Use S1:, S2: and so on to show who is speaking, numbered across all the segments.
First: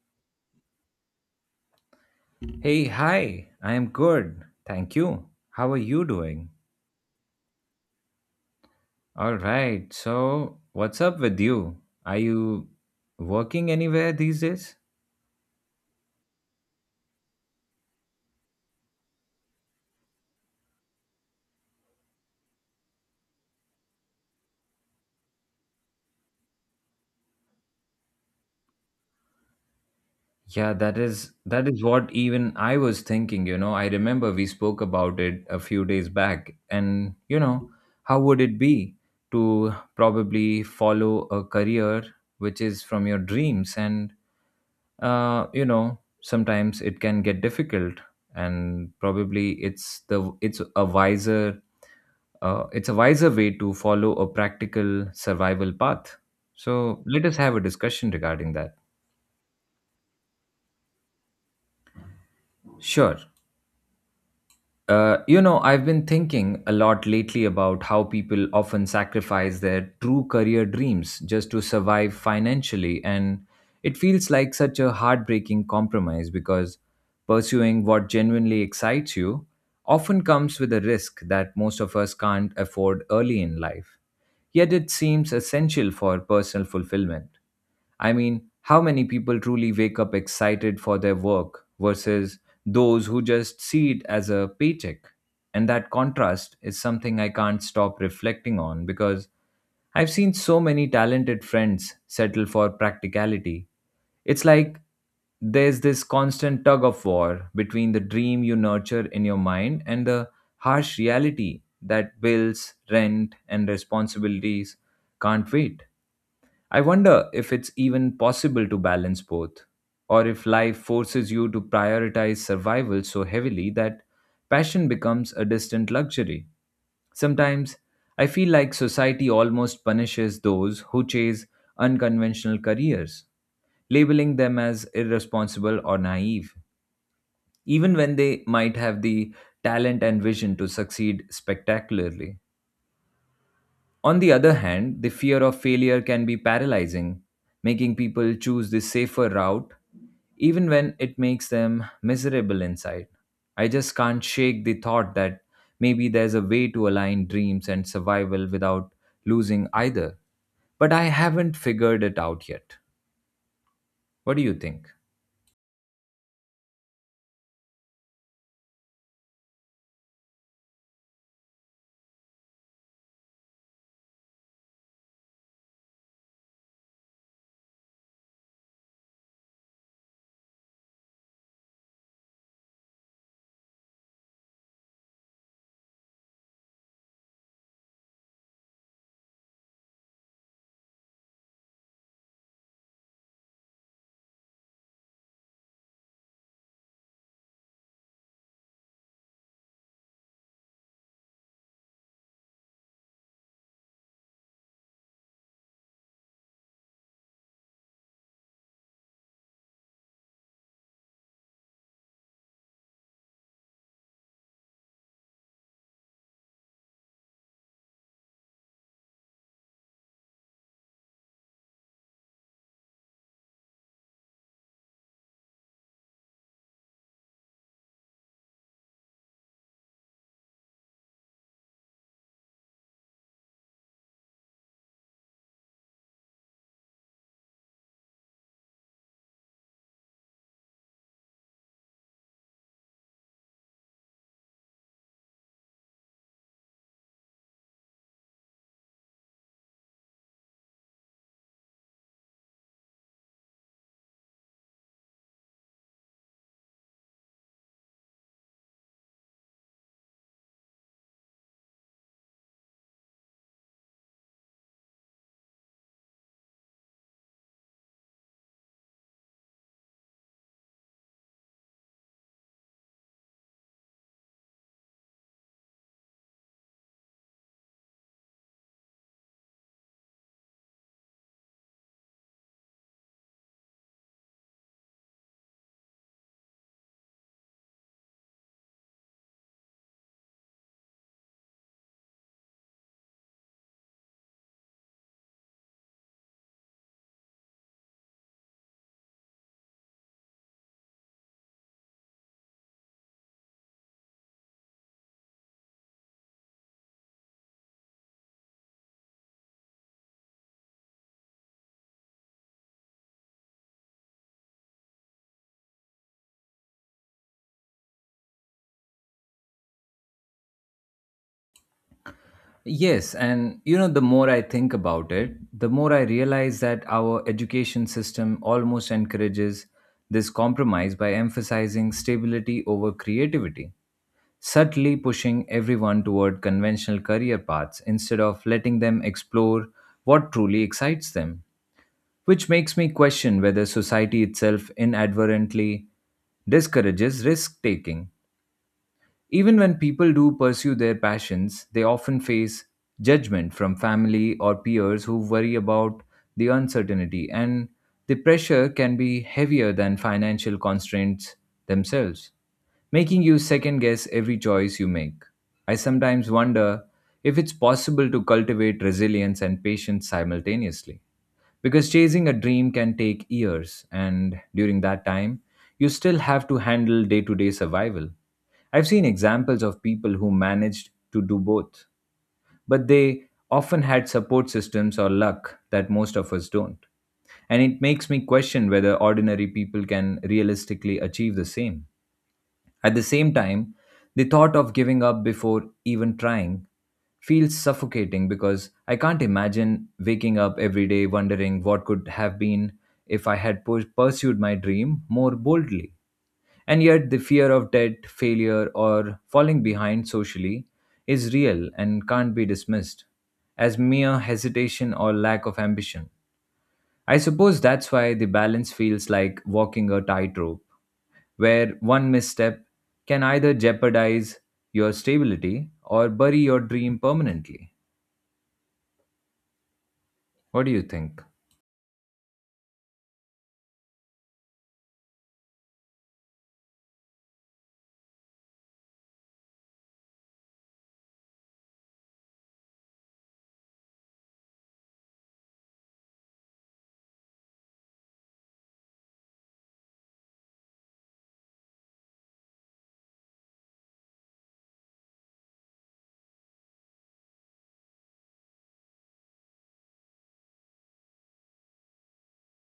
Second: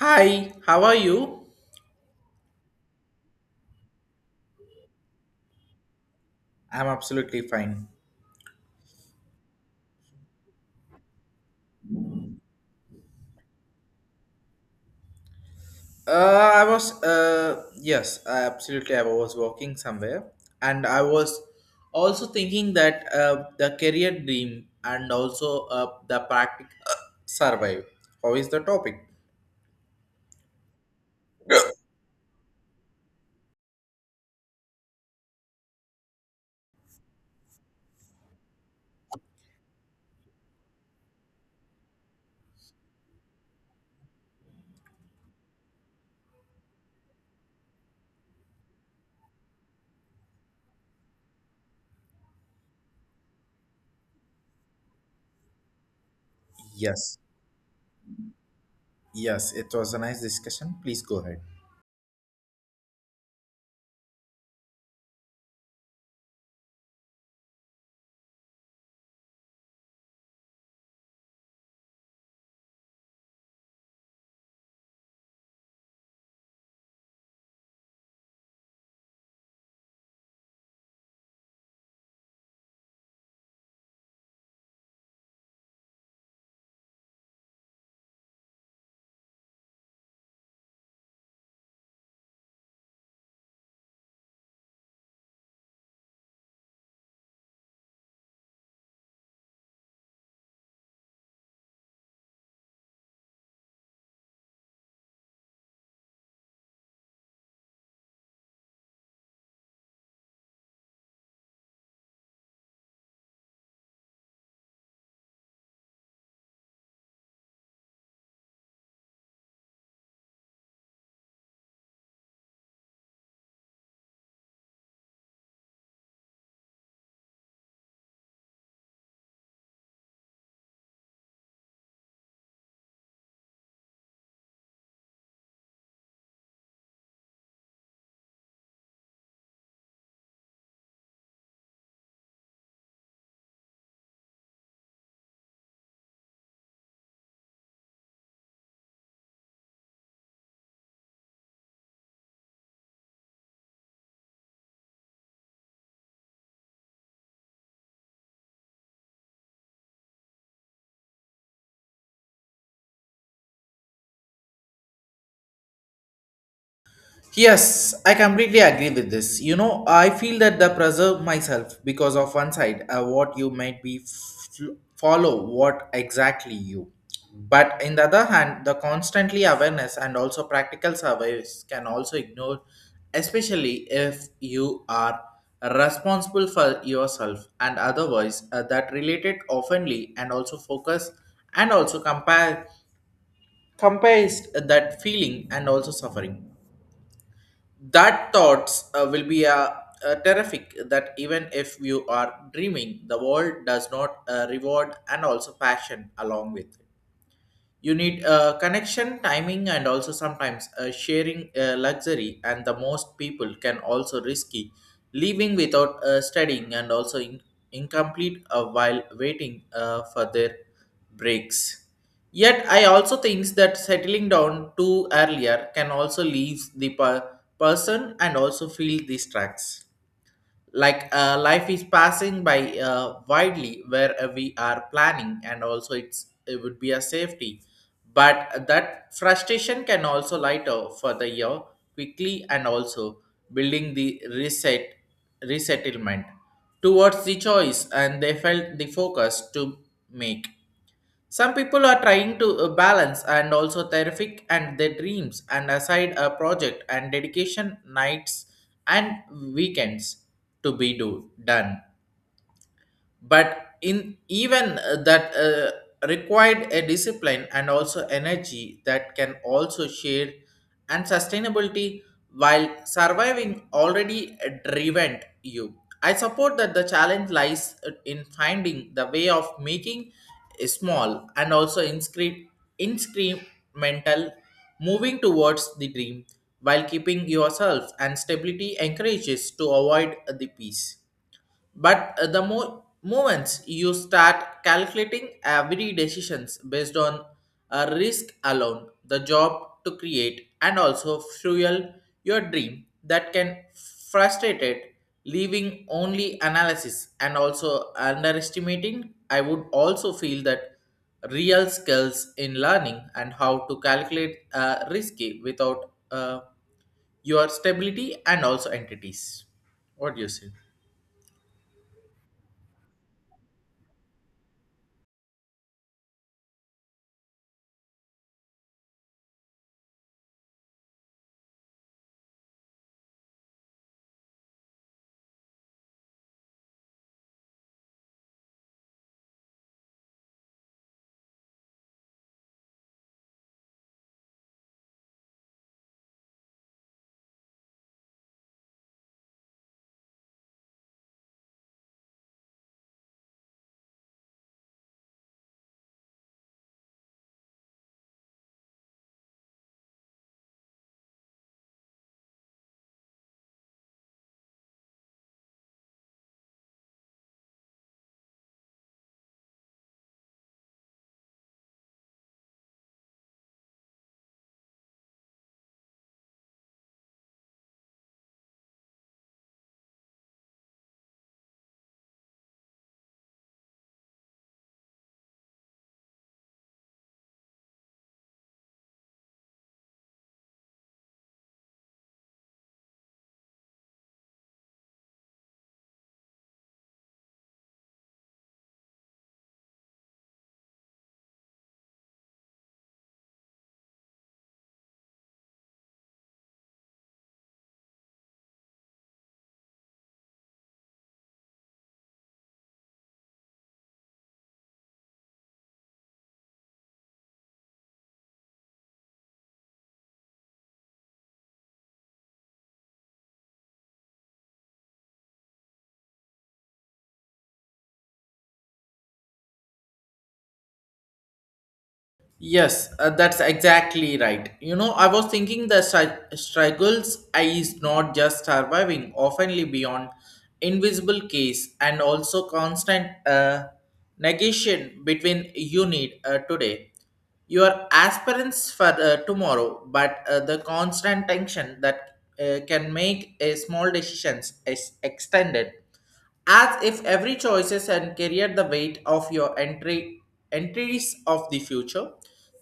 S1: Hi, how are you?
S2: Hey, hi. I am good. Thank you. How are you doing?
S1: I'm absolutely fine.
S2: All right. So, what's up with you? Are you Working anywhere these days?
S1: Uh, I was, yes, I absolutely. I was working somewhere, and I was also thinking that the career dream and also the practice survive. How is the topic?
S2: Yeah, that is what even I was thinking, I remember we spoke about it a few days back and, how would it be to probably follow a career which is from your dreams and sometimes it can get difficult and probably it's a wiser it's a wiser way to follow a practical survival path. So
S1: Yes,
S2: let us have a discussion regarding that.
S1: yes, it was a nice discussion. Please go ahead.
S2: Sure. You know, I've been thinking a lot lately about how people often sacrifice their true career dreams just to survive financially. And it feels like such a heartbreaking compromise because pursuing what genuinely excites you often comes with a risk that most of us can't afford early in life. Yet it seems essential for personal fulfillment. I mean, how many people truly wake up excited for their work versus those who just see it as a paycheck? And that contrast is something I can't stop reflecting on because I've seen so many talented friends settle for practicality. It's like there's this constant tug of war between the dream you nurture in your mind and the harsh reality that bills, rent, and responsibilities can't wait. I wonder if it's even possible to balance both, or if life forces you to prioritize survival so heavily that passion becomes a distant luxury. Sometimes I feel like society almost punishes those who chase unconventional careers, labeling them as irresponsible or naive, even when they might have the talent and vision to succeed spectacularly. On the other hand, the fear of failure can be paralyzing, making people choose the safer route even when it makes them miserable inside. I just can't shake the thought that maybe there's a way to align dreams and survival without losing either. But I haven't figured it out yet. What do you think?
S1: Yes, I completely agree with this. You know, I feel that the preserve myself because of one side, what you might be follow, what exactly you. But in the other hand, the constantly awareness and also practical surveys can also ignore, especially if you are responsible for yourself and otherwise that related oftenly and also focus and also compares that feeling and also suffering that thoughts will be terrific that even if you are dreaming the world does not reward and also passion along with it. You need connection timing and also sometimes sharing luxury and the most people can also risky leaving without studying and also incomplete while waiting for their breaks. Yet I also thinks that settling down too earlier can also leave the person and also feel these tracks like life is passing by widely where we are planning and also it would be a safety, but that frustration can also light off for the year quickly and also building the resettlement towards the choice and they felt the focus to make. Some people are trying to balance and also terrific and their dreams and aside a project and dedication nights and weekends to be do done, but in even that required a discipline and also energy that can also share and sustainability while surviving already driven you. I support that the challenge lies in finding the way of making a small and also incremental moving towards the dream while keeping yourself and stability encourages to avoid the peace. But the moments you start calculating every decisions based on a risk alone, the job to create, and also fuel your dream, that can frustrate it, leaving only analysis and also underestimating. I would also feel that real skills in learning and how to calculate risky without your stability and also entities. What do you say?
S2: Yes, and you know, the more I think about it, the more I realize that our education system almost encourages this compromise by emphasizing stability over creativity, subtly pushing everyone toward conventional career paths instead of letting them explore what truly excites them, which makes me question whether society itself inadvertently discourages risk taking. Even when people do pursue their passions, they often face judgment from family or peers who worry about the uncertainty, and the pressure can be heavier than financial constraints themselves, making you second guess every choice you make. I sometimes wonder if it's possible to cultivate resilience and patience simultaneously because chasing a dream can take years and during that time you still have to handle day-to-day survival. I've seen examples of people who managed to do both, but they often had support systems or luck that most of us don't, and it makes me question whether ordinary people can realistically achieve the same. At the same time, the thought of giving up before even trying feels suffocating because I can't imagine waking up every day wondering what could have been if I had pursued my dream more boldly. And yet, the fear of debt, failure, or falling behind socially is real and can't be dismissed as mere hesitation or lack of ambition. I suppose that's why the balance feels like walking a tightrope where one misstep can either jeopardize your stability or bury your dream permanently. What do you think?
S1: Yes, that's exactly right. You know, I was thinking the struggles is not just surviving, oftenly beyond invisible case and also constant negation between you need today, your aspirants for tomorrow, but the constant tension that can make a small decisions is extended as if every choices and carrier the weight of your entry entries of the future.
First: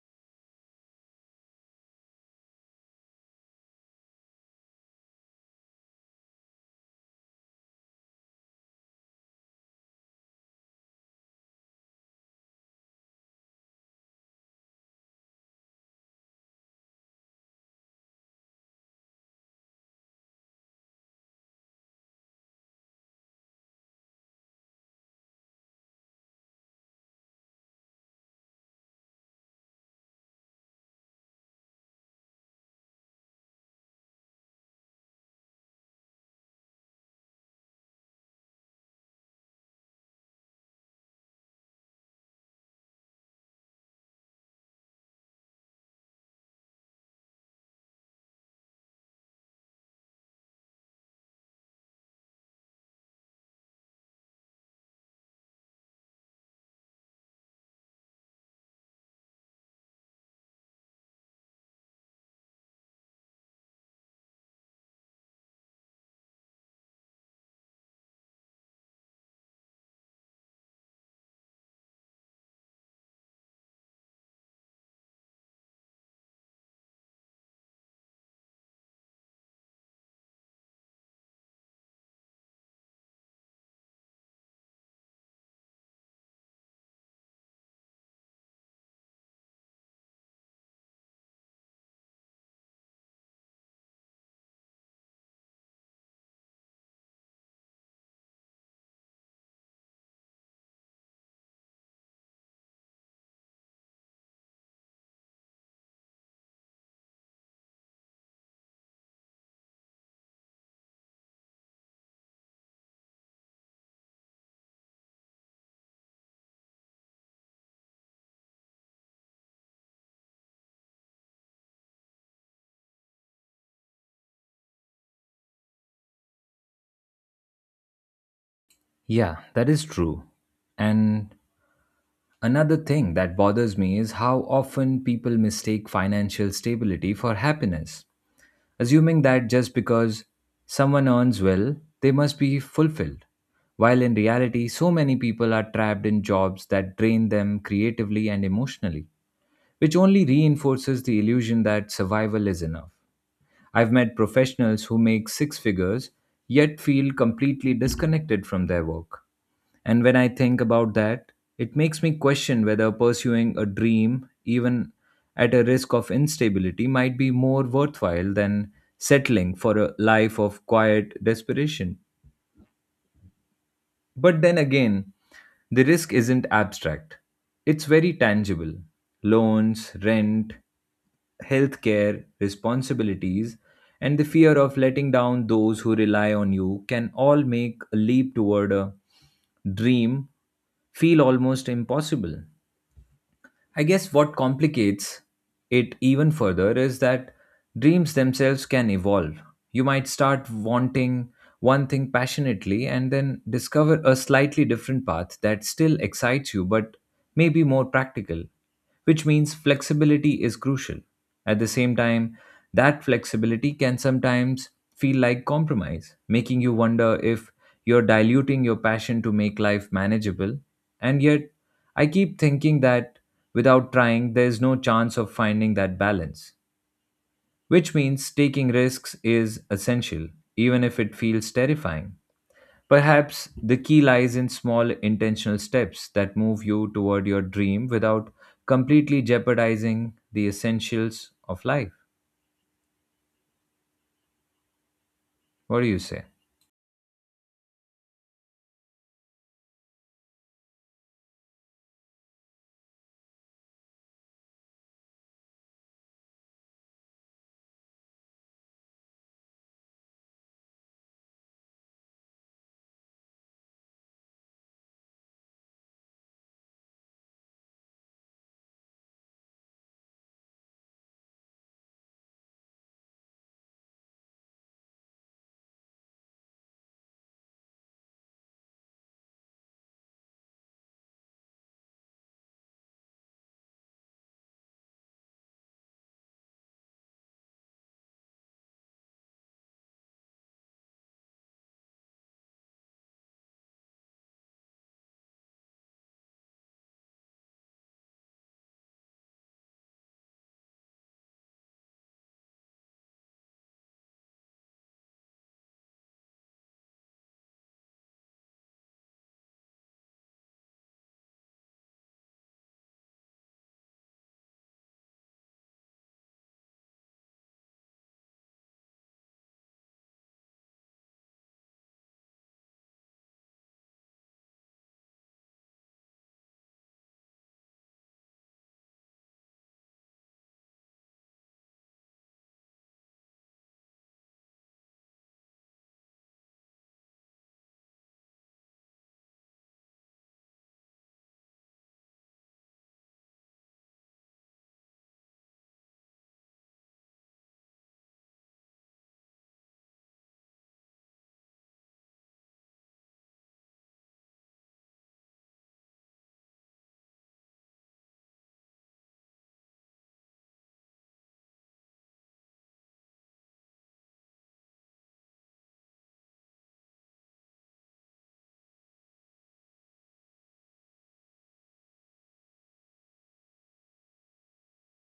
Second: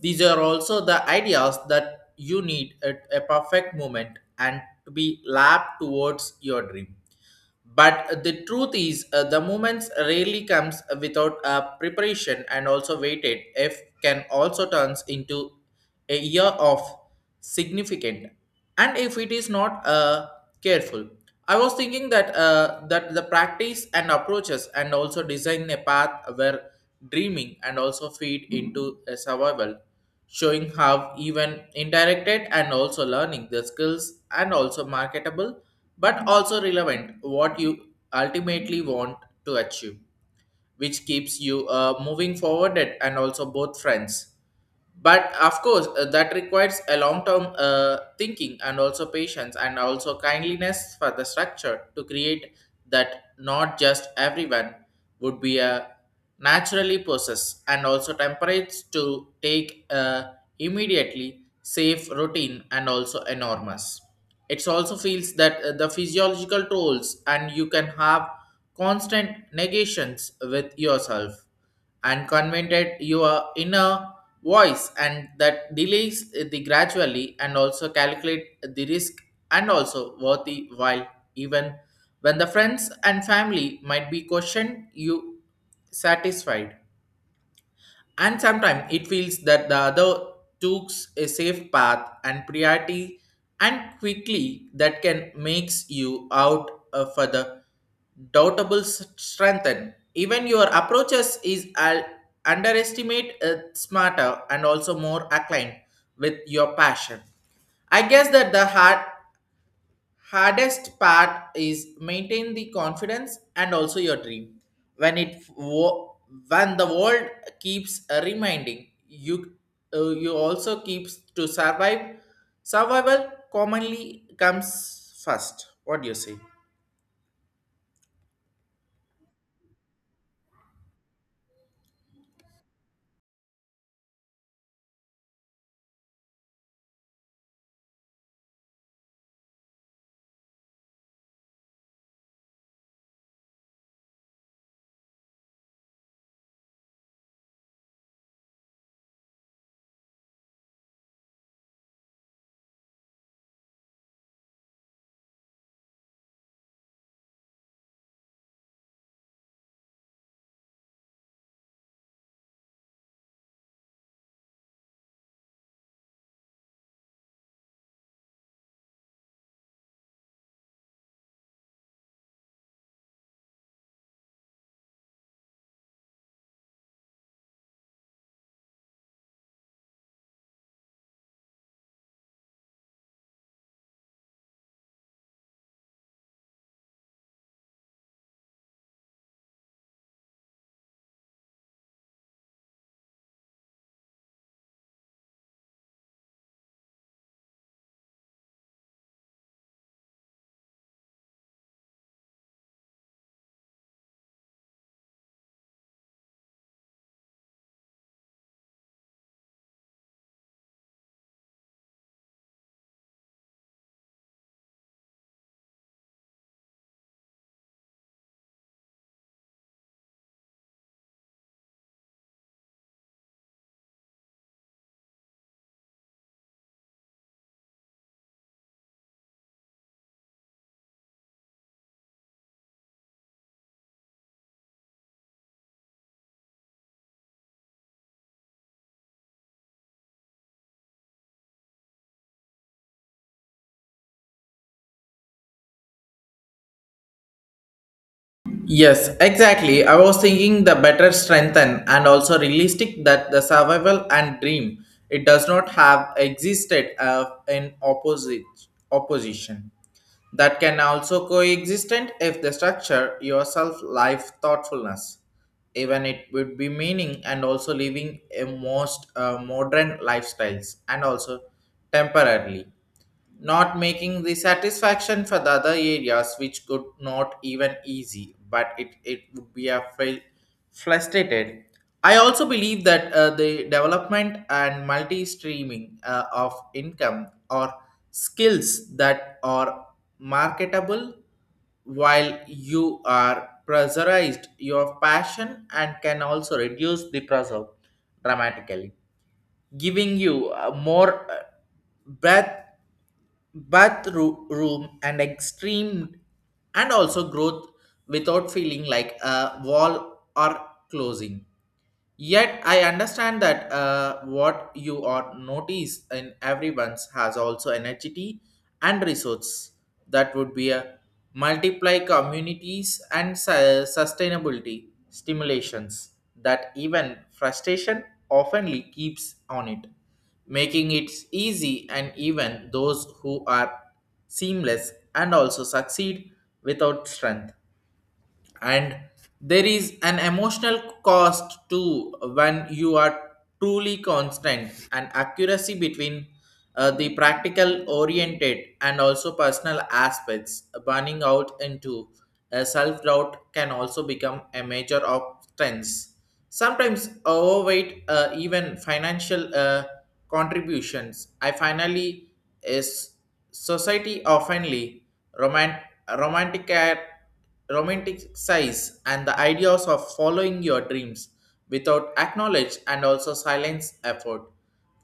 S1: These are also the ideas that you need at a perfect moment and to be lapped towards your dream, but the truth is the moments rarely comes without a preparation and also waited if can also turns into a year of significant. And if it is not careful, I was thinking that the practice and approaches and also design a path where dreaming and also feed into a survival, showing how even indirected and also learning the skills and also marketable, but also relevant what you ultimately want to achieve, which keeps you moving forward and also both friends. But of course that requires a long term thinking and also patience and also kindliness for the structure to create that not just everyone would be a naturally possess and also temperate to take a immediately safe routine and also enormous. It also feels that the physiological tolls and you can have constant negations with yourself and convented your inner voice and that delays the gradually and also calculate the risk and also worthy while even when the friends and family might be questioned you satisfied. And sometimes it feels that the other took a safe path and priority and quickly that can makes you out for the doubtable strengthen. Even your approaches is underestimate smarter and also more aligned with your passion. I guess that the heart hardest part is maintain the confidence and also your dream when it when the world keeps reminding you you also keeps to survive survival commonly comes first. What do you say?
S2: Yeah, that is true. And another thing that bothers me is how often people mistake financial stability for happiness, assuming that just because someone earns well, they must be fulfilled, while in reality, so many people are trapped in jobs that drain them creatively and emotionally, which only reinforces the illusion that survival is enough. I've met professionals who make six figures yet feel completely disconnected from their work. And when I think about that, it makes me question whether pursuing a dream, even at a risk of instability, might be more worthwhile than settling for a life of quiet desperation. But then again, the risk isn't abstract, it's very tangible. Loans, rent, healthcare, responsibilities, and the fear of letting down those who rely on you can all make a leap toward a dream feel almost impossible. I guess what complicates it even further is that dreams themselves can evolve. You might start wanting one thing passionately and then discover a slightly different path that still excites you but may be more practical, which means flexibility is crucial. At the same time, that flexibility can sometimes feel like compromise, making you wonder if you're diluting your passion to make life manageable. And yet, I keep thinking that without trying, there's no chance of finding that balance, which means taking risks is essential, even if it feels terrifying. Perhaps the key lies in small intentional steps that move you toward your dream without completely jeopardizing the essentials of life. What do you say?
S1: Yes, exactly. I was thinking the better strengthen and also realistic that the survival and dream it does not have existed in opposite opposition. That can also coexistent if the structure yourself life thoughtfulness, even it would be meaning and also living a most modern lifestyles and also temporarily not making the satisfaction for the other areas which could not even easy, but it would be a fail frustrated. I also believe that the development and multi-streaming of income or skills that are marketable while you are pressurized your passion and can also reduce the pressure dramatically, giving you more breadth bathroom and extreme and also growth without feeling like a wall or closing. Yet I understand that what you are notice in everyone's has also energy and resource that would be a multiply communities and sustainability stimulations, that even frustration oftenly keeps on it, making it easy and even those who are seamless and also succeed without strength. And there is an emotional cost too when you are truly constant and accuracy between the practical oriented and also personal aspects burning out into self-doubt can also become a major of obstacle, sometimes overweight even financial contributions. I finally is society oftenly roman- romantic romantic size and the ideas of following your dreams without acknowledge and also silence effort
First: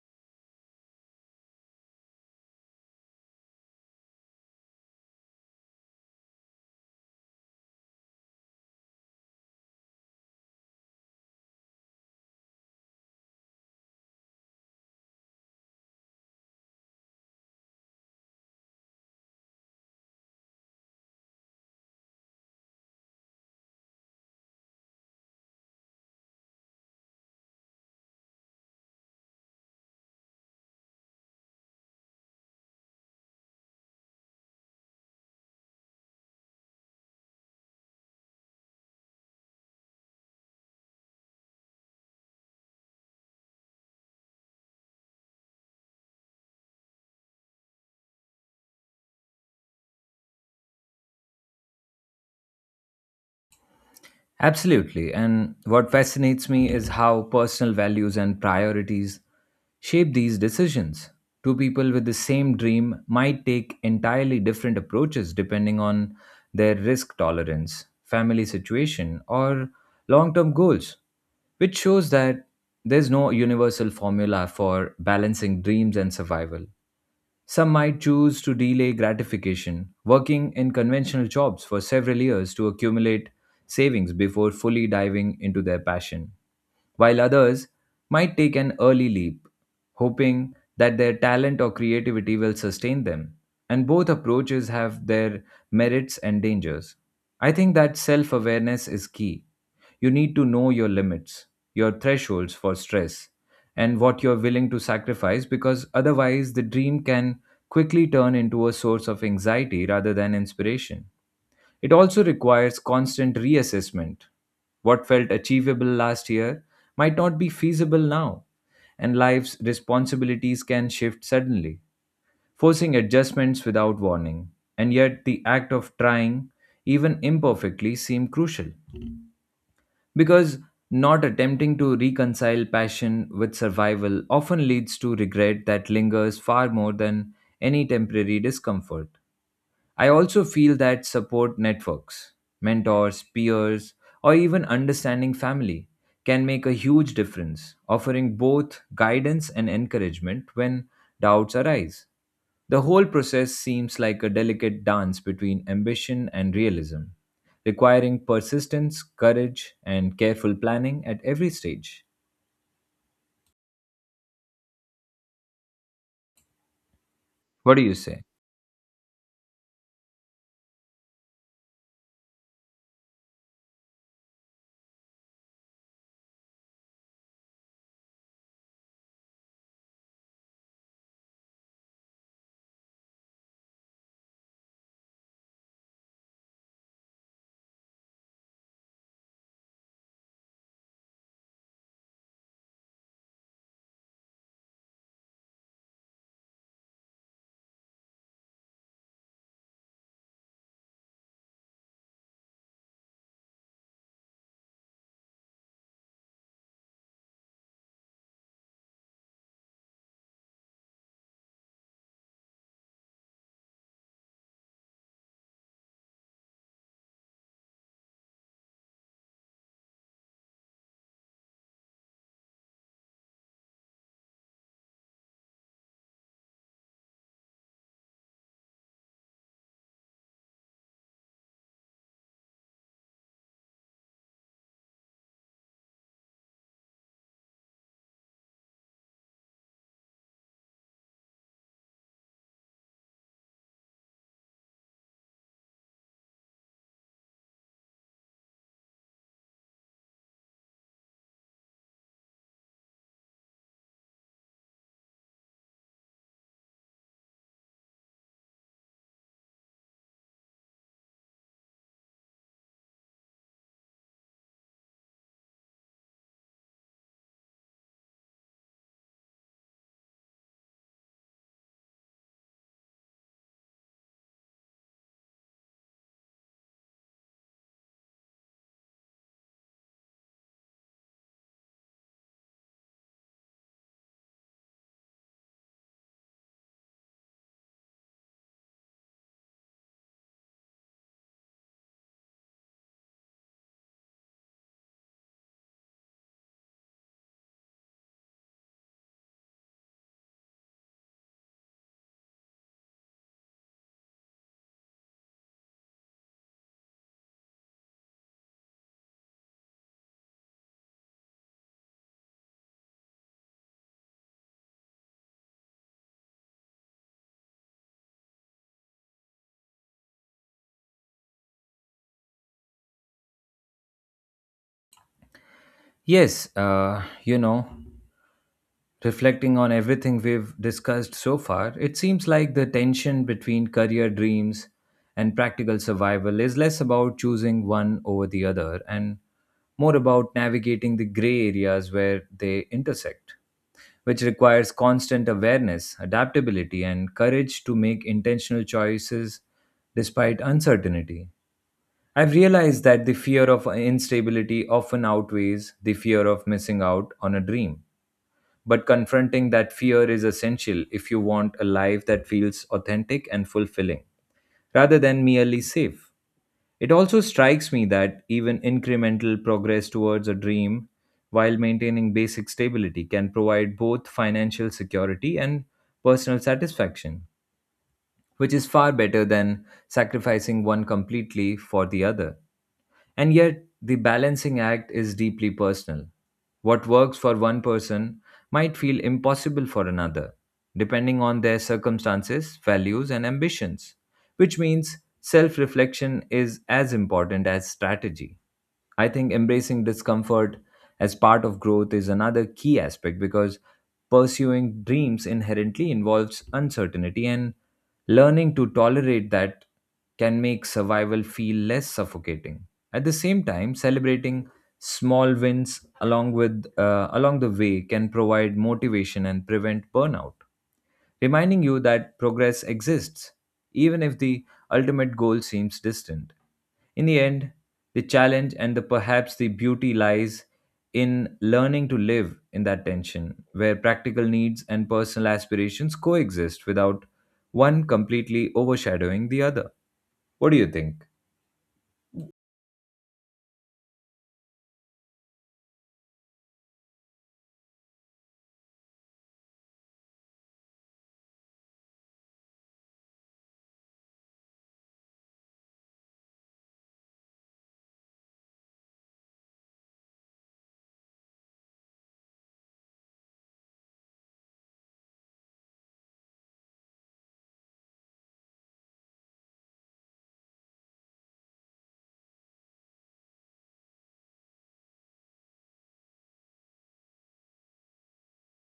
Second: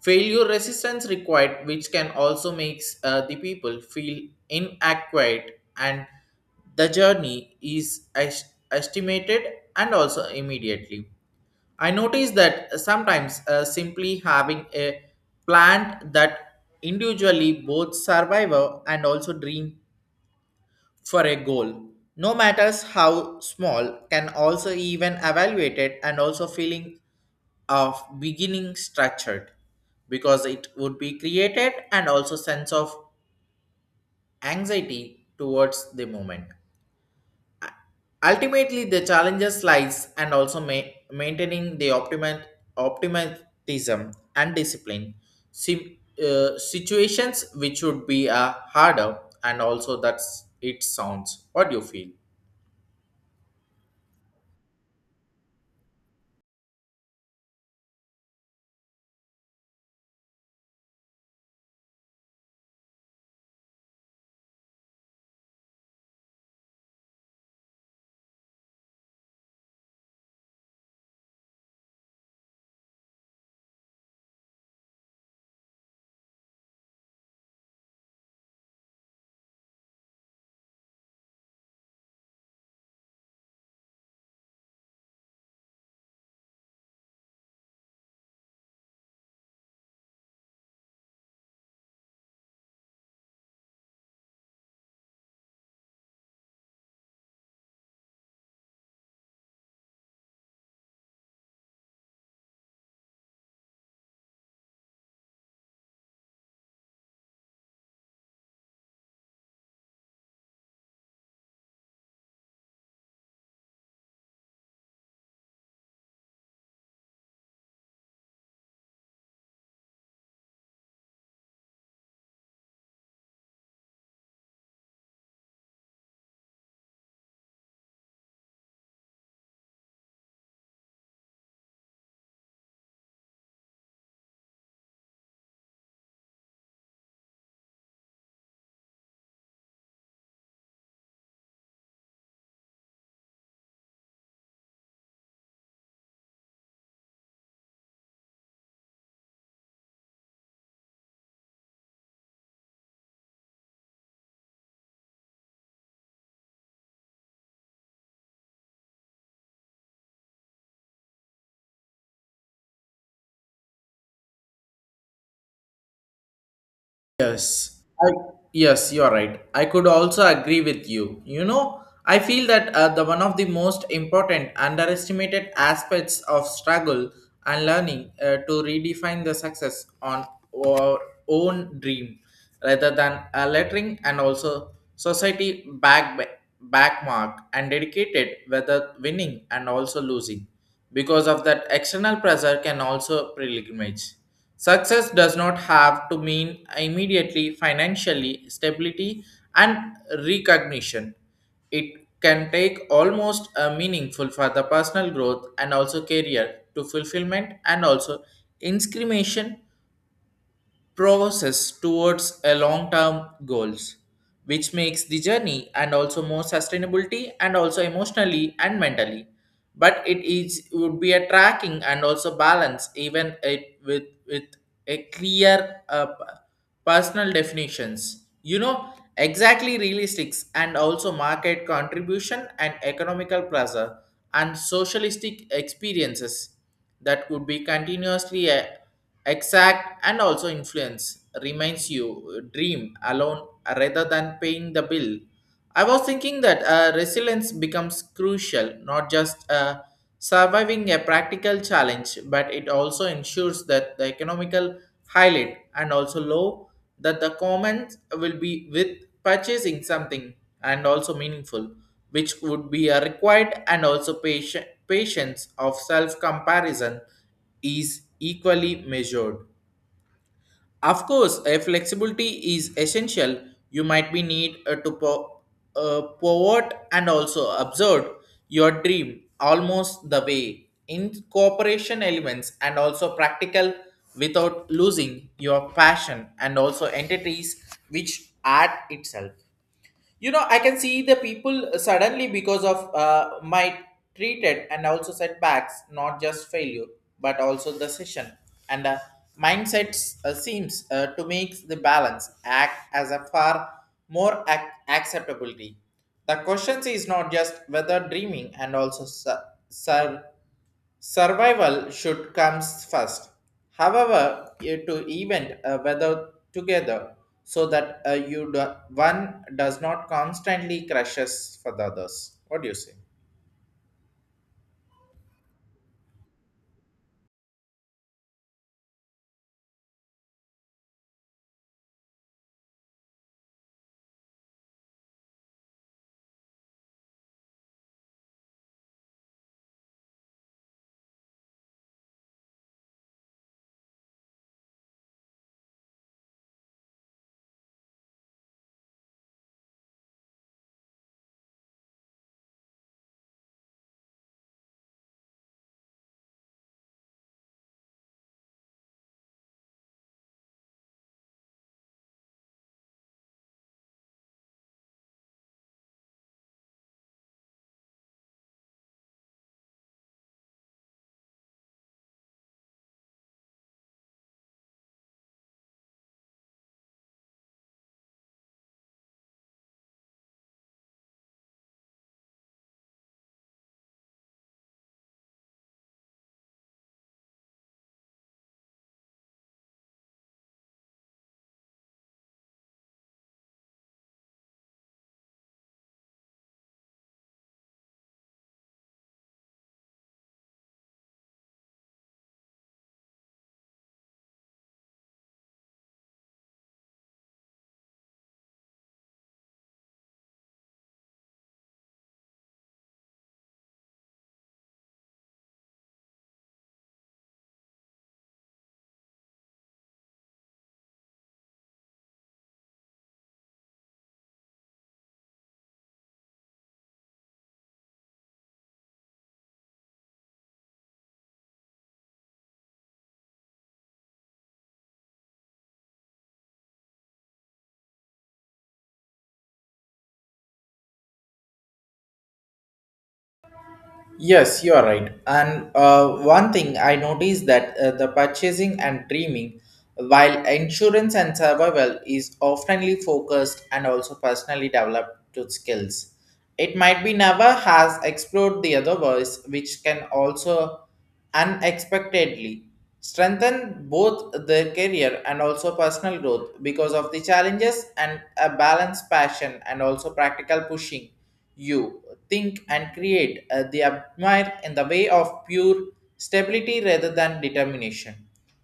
S1: failure resistance required which can also makes the people feel inadequate and the journey is estimated and also immediately. I notice that sometimes simply having a plan that individually both survivor and also dream for a goal, no matters how small, can also even evaluate it and also feeling of beginning structured, because it would be created and also sense of anxiety towards the moment. Ultimately the challenges lies and also maintaining the optimal optimism and discipline sim- situations which would be harder, and also that's it sounds. What do you feel?
S2: Absolutely. And what fascinates me is how personal values and priorities shape these decisions. Two people with the same dream might take entirely different approaches depending on their risk tolerance, family situation, or long term goals, which shows that there's no universal formula for balancing dreams and survival. Some might choose to delay gratification, working in conventional jobs for several years to accumulate savings before fully diving into their passion, while others might take an early leap, hoping that their talent or creativity will sustain them. And both approaches have their merits and dangers. I think that self awareness is key. You need to know your limits, your thresholds for stress, and what you're willing to sacrifice because otherwise the dream can quickly turn into a source of anxiety rather than inspiration. It also requires constant reassessment. What felt achievable last year might not be feasible now, and life's responsibilities can shift suddenly, forcing adjustments without warning. And yet, the act of trying, even imperfectly, seemed crucial. Because not attempting to reconcile passion with survival often leads to regret that lingers far more than any temporary discomfort. I also feel that support networks, mentors, peers, or even understanding family can make a huge difference, offering both guidance and encouragement when doubts arise. The whole process seems like a delicate dance between ambition and realism, requiring persistence, courage, and careful planning at every stage. What
S1: Yes,
S2: do you
S1: I,
S2: say?
S1: yes, you're right. I could also agree with you. You know, I feel that the one of the most important underestimated aspects of struggle and learning to redefine the success on our own dream rather than a lettering and also society back backmark and dedicated whether winning and also losing, because of that external pressure can also pilgrimage. Success does not have to mean immediately financially stability and recognition. It can take almost a meaningful for the personal growth and also career to fulfillment and also incrimination process towards a long-term goals, which makes the journey and also more sustainability and also emotionally and mentally. But it is would be a tracking and also balance even it with a clear personal definitions, you know, exactly realistics and also market contribution and economical pressure and socialistic experiences that could be continuously exact and also influence reminds you dream alone rather than paying the bill. I was thinking that resilience becomes crucial, not just surviving a practical challenge, but it also ensures that the economical highlight and also low that the comments will be with purchasing something and also meaningful, which would be a required and also patience of self-comparison is equally measured. Of course, a flexibility is essential. You might be need to pivot and also observe your dream almost the way incorporation elements and also practical without losing your passion and also entities which add itself. You know, I can see the people suddenly because of my treated and also setbacks, not just failure but also the session and mindsets seems to make the balance act as a far more acceptability. The question is not just whether dreaming and also survival should comes first. However, you to event a weather together so that you do, one does not constantly crashes for the others. What do you say?
S2: Yes, you know, reflecting on everything we've discussed so far, it seems like the tension between career dreams and practical survival is less about choosing one over the other and more about navigating the gray areas where they intersect, which requires constant awareness, adaptability, and courage to make intentional choices despite uncertainty. I've realized that the fear of instability often outweighs the fear of missing out on a dream, but confronting that fear is essential if you want a life that feels authentic and fulfilling, rather than merely safe. It also strikes me that even incremental progress towards a dream while maintaining basic stability can provide both financial security and personal satisfaction, which is far better than sacrificing one completely for the other. And yet, the balancing act is deeply personal. What works for one person might feel impossible for another, depending on their circumstances, values, and ambitions, which means self reflection is as important as strategy. I think embracing discomfort as part of growth is another key aspect because pursuing dreams inherently involves uncertainty and learning to tolerate that can make survival feel less suffocating. At the same time, celebrating small wins along the way can provide motivation and prevent burnout, reminding you that progress exists even if the ultimate goal seems distant. In the end, the challenge and the perhaps the beauty lies in learning to live in that tension where practical needs and personal aspirations coexist without one completely overshadowing the other. What do you think?
S1: Yes, you are right. And one thing I noticed that the purchasing and dreaming, while insurance and survival is oftenly focused and also personally developed to skills, it might be never has explored the other voice, which can also unexpectedly strengthen both their career and also personal growth because of the challenges and a balanced passion and also practical pushing you think and create the admire in the way of pure stability rather than determination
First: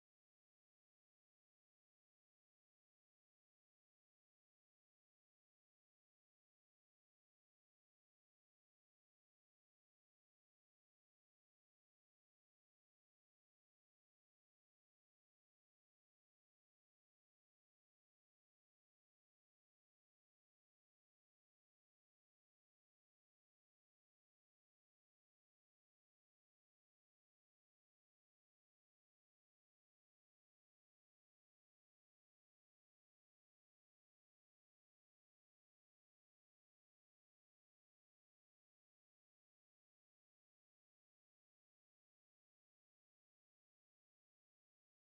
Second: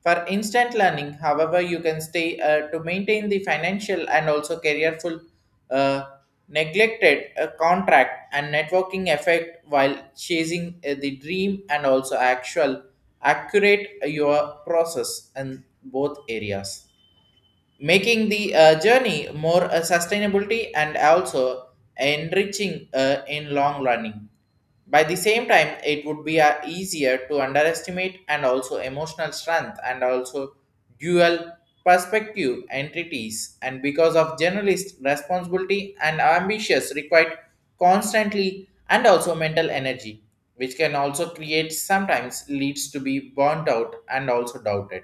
S1: for instant learning. However, you can stay to maintain the financial and also careerful uh, neglected a contract and networking effect while chasing the dream and also actual accurate your process in both areas, making the journey more sustainability and also enriching in long running. By the same time, it would be easier to underestimate and also emotional strength and also dual perspective entities and because of generalist responsibility and ambitious required constantly and also mental energy which can also create sometimes leads to be burnt out and also doubted.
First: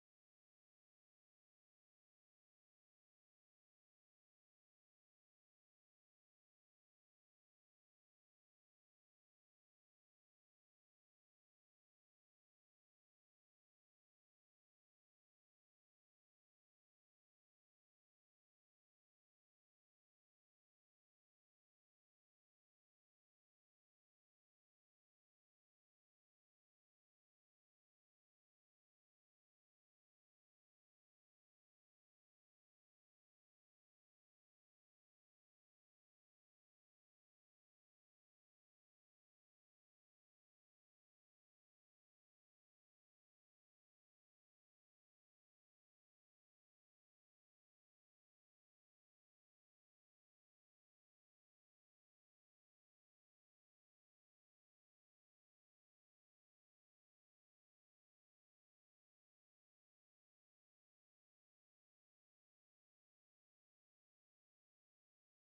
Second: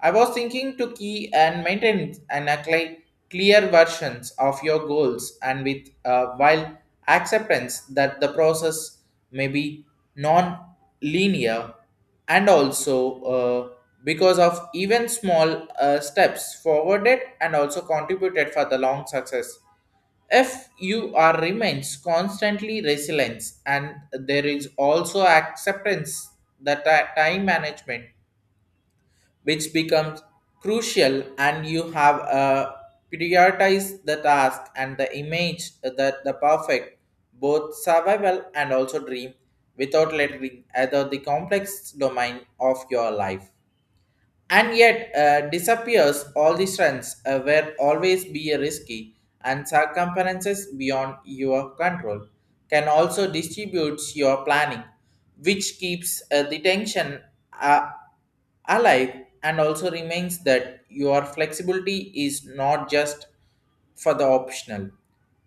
S1: I was thinking to key and maintain and apply clear versions of your goals and with while acceptance that the process may be non-linear and also because of even small steps forwarded and also contributed for the long success. If you are remains constantly resilience and there is also acceptance that time management which becomes crucial and you have prioritize the task and the image that the perfect both survival and also dream without letting either the complex domain of your life, and yet disappears all the strengths will always be risky and circumferences beyond your control can also distribute your planning which keeps the tension uh, alive and also remains that your flexibility is not just for the optional.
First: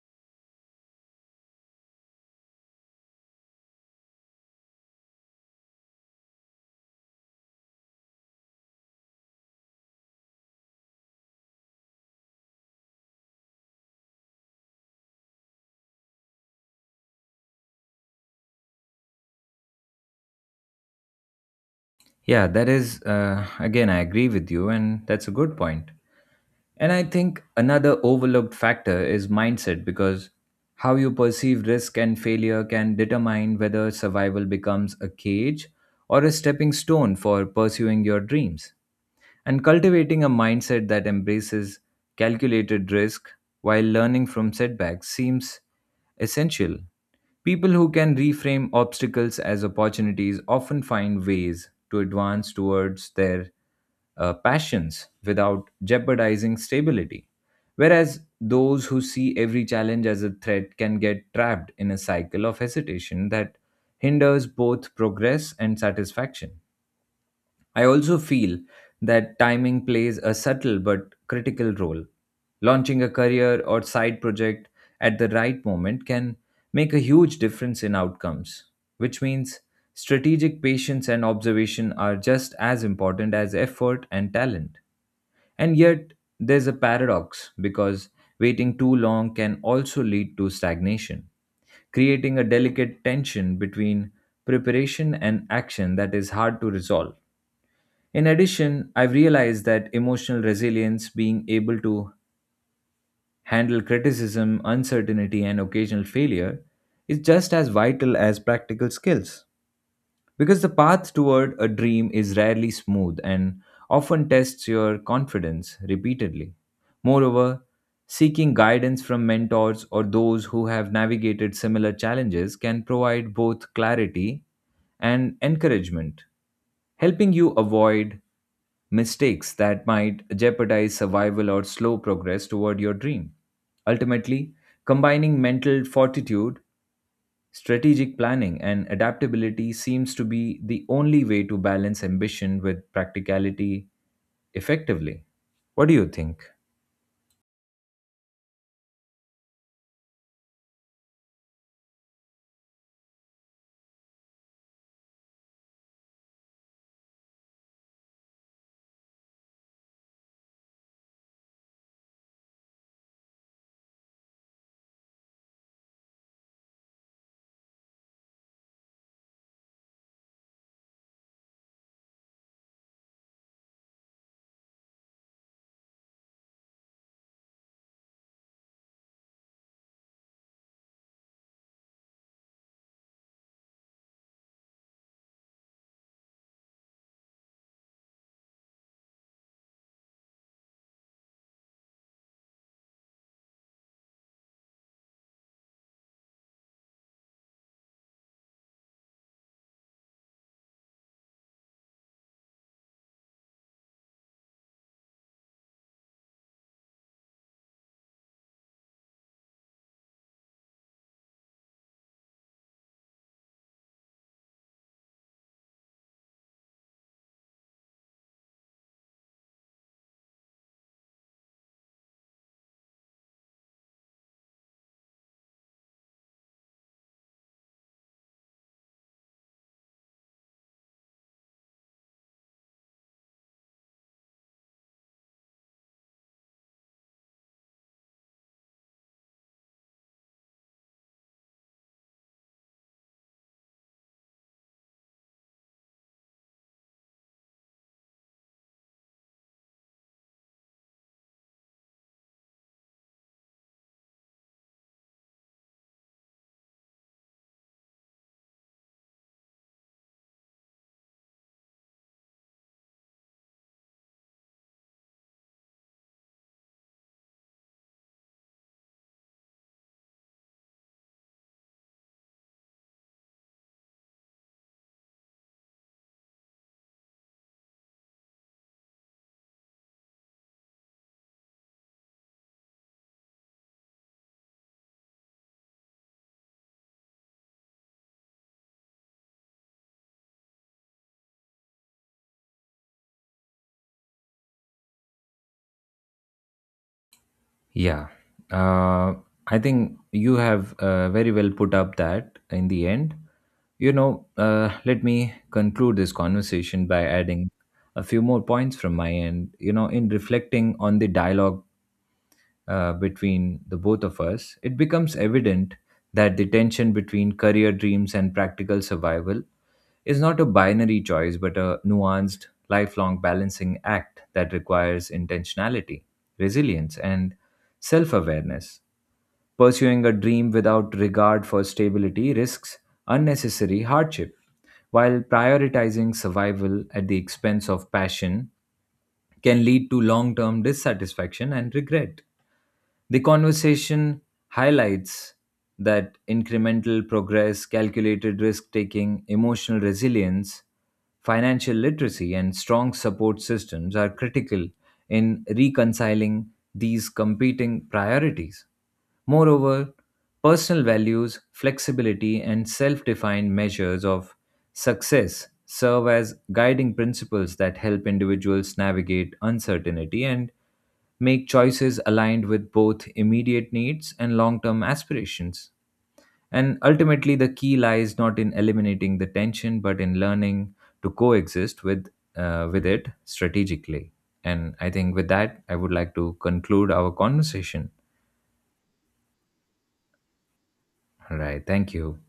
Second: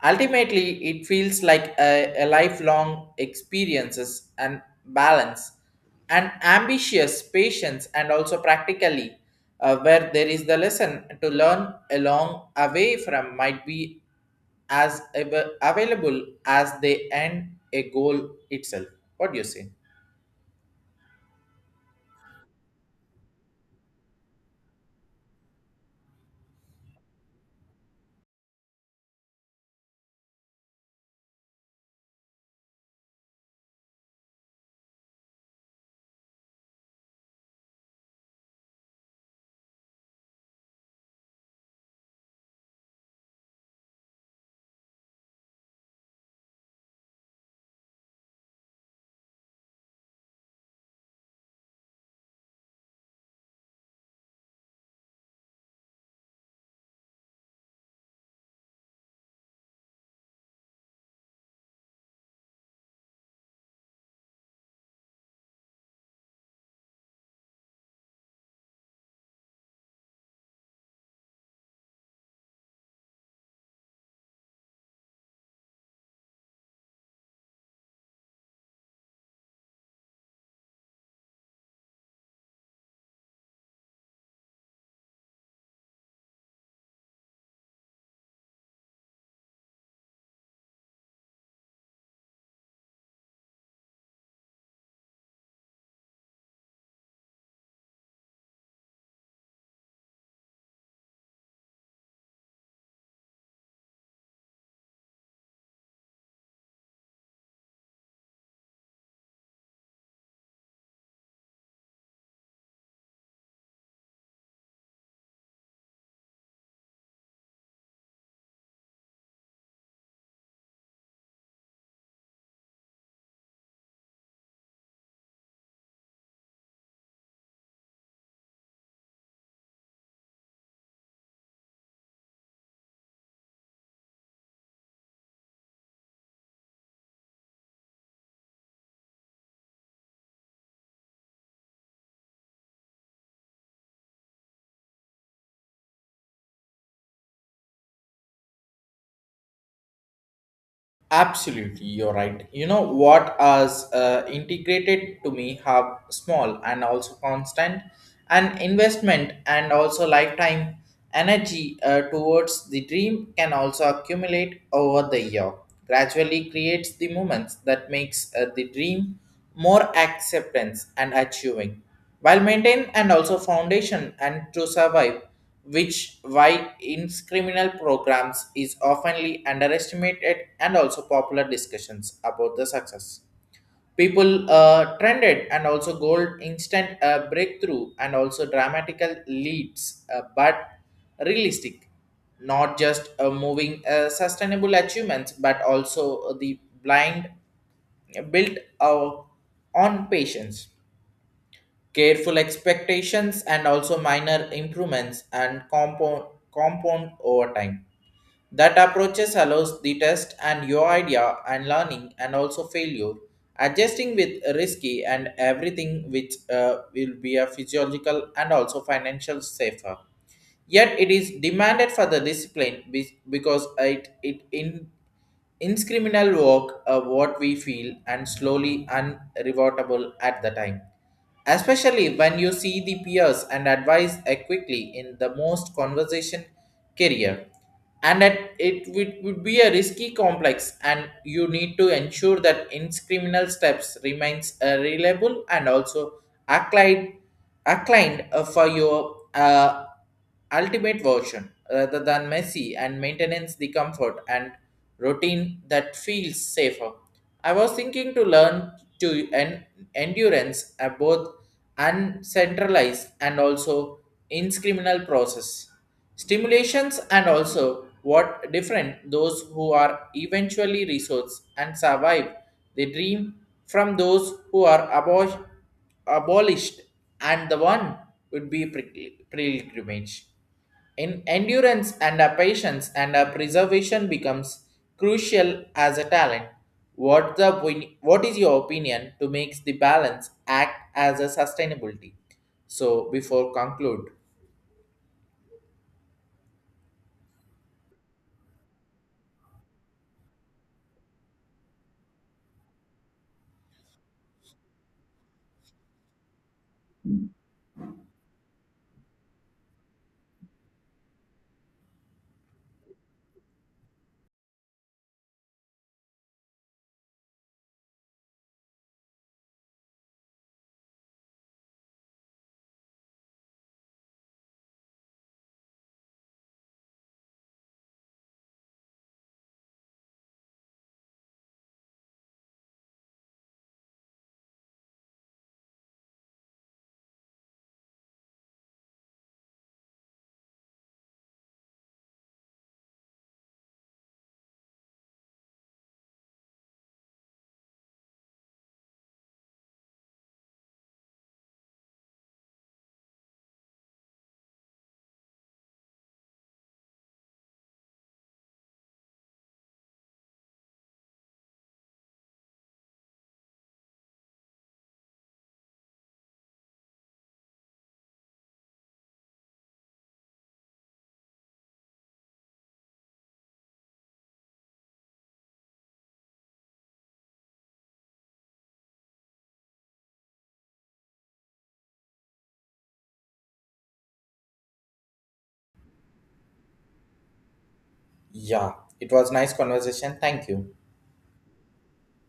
S1: Ultimately, it feels like a lifelong experiences and balance and ambitious patience and also practically, where there is the lesson to learn along away from might be as available as they end a goal itself. What do you say?
S2: Yeah, that is, again, I agree with you, and that's a good point. And I think another overlooked factor is mindset because how you perceive risk and failure can determine whether survival becomes a cage or a stepping stone for pursuing your dreams. And cultivating a mindset that embraces calculated risk while learning from setbacks seems essential. People who can reframe obstacles as opportunities often find ways to advance towards their passions without jeopardizing stability. Whereas those who see every challenge as a threat can get trapped in a cycle of hesitation that hinders both progress and satisfaction. I also feel that timing plays a subtle but critical role. Launching a career or side project at the right moment can make a huge difference in outcomes, which means strategic patience and observation are just as important as effort and talent. And yet, there's a paradox because waiting too long can also lead to stagnation, creating a delicate tension between preparation and action that is hard to resolve. In addition, I've realized that emotional resilience, being able to handle criticism, uncertainty, and occasional failure, is just as vital as practical skills, because the path toward a dream is rarely smooth and often tests your confidence repeatedly. Moreover, seeking guidance from mentors or those who have navigated similar challenges can provide both clarity and encouragement, helping you avoid mistakes that might jeopardize survival or slow progress toward your dream. Ultimately, combining mental fortitude, strategic planning and adaptability seems to be the only way to balance ambition with practicality effectively. What do you think?
S1: Absolutely, you're right. You know what has integrated to me have small and also constant and investment and also lifetime energy towards the dream can also accumulate over the year. Gradually creates the moments that makes the dream more acceptance and achieving while maintain and also foundation and to survive, which why criminal programs is oftenly underestimated and also popular discussions about the success. People trended and also gold instant breakthrough and also dramatical leads but realistic, not just moving sustainable achievements but also the blind built on patience, careful expectations and also minor improvements and compound over time. That approaches allows the test and your idea and learning and also failure adjusting with risky and everything which will be a physiological and also financial safer, yet it is demanded for the discipline because it in Inscriminal work of what we feel and slowly unrevotable at the time. Especially when you see the peers and advise quickly in the most conversation career. And that it would be a risky complex and you need to ensure that inscriminal steps remains reliable and also acclined, acclined for your ultimate version rather than messy and maintains the comfort and routine that feels safer. I was thinking to learn to endurance at both uncentralized and also inscriminal process. Stimulations and also what different those who are eventually resource and survive the dream from those who are above abolished and the one would be pilgrimage in endurance and a patience and a preservation becomes crucial as a talent. What the what is your opinion to make the balance act as a sustainability so before conclude?
S2: Yeah, uh, I think you have very well put up that in the end. You know, let me conclude this conversation by adding a few more points from my end. You know, in reflecting on the dialogue between the both of us, it becomes evident that the tension between career dreams and practical survival is not a binary choice but a nuanced, lifelong balancing act that requires intentionality, resilience, and self awareness. Pursuing a dream without regard for stability risks unnecessary hardship, while prioritizing survival at the expense of passion can lead to long term dissatisfaction and regret. The conversation highlights that incremental progress, calculated risk taking, emotional resilience, financial literacy, and strong support systems are critical in reconciling these competing priorities. Moreover, personal values, flexibility, and self defined measures of success serve as guiding principles that help individuals navigate uncertainty and make choices aligned with both immediate needs and long term aspirations. And ultimately, the key lies not in eliminating the tension, but in learning to coexist with it strategically. And I think with that, I would like to conclude our conversation.
S1: Yeah, it was nice conversation, thank you.
S2: All right. Thank you.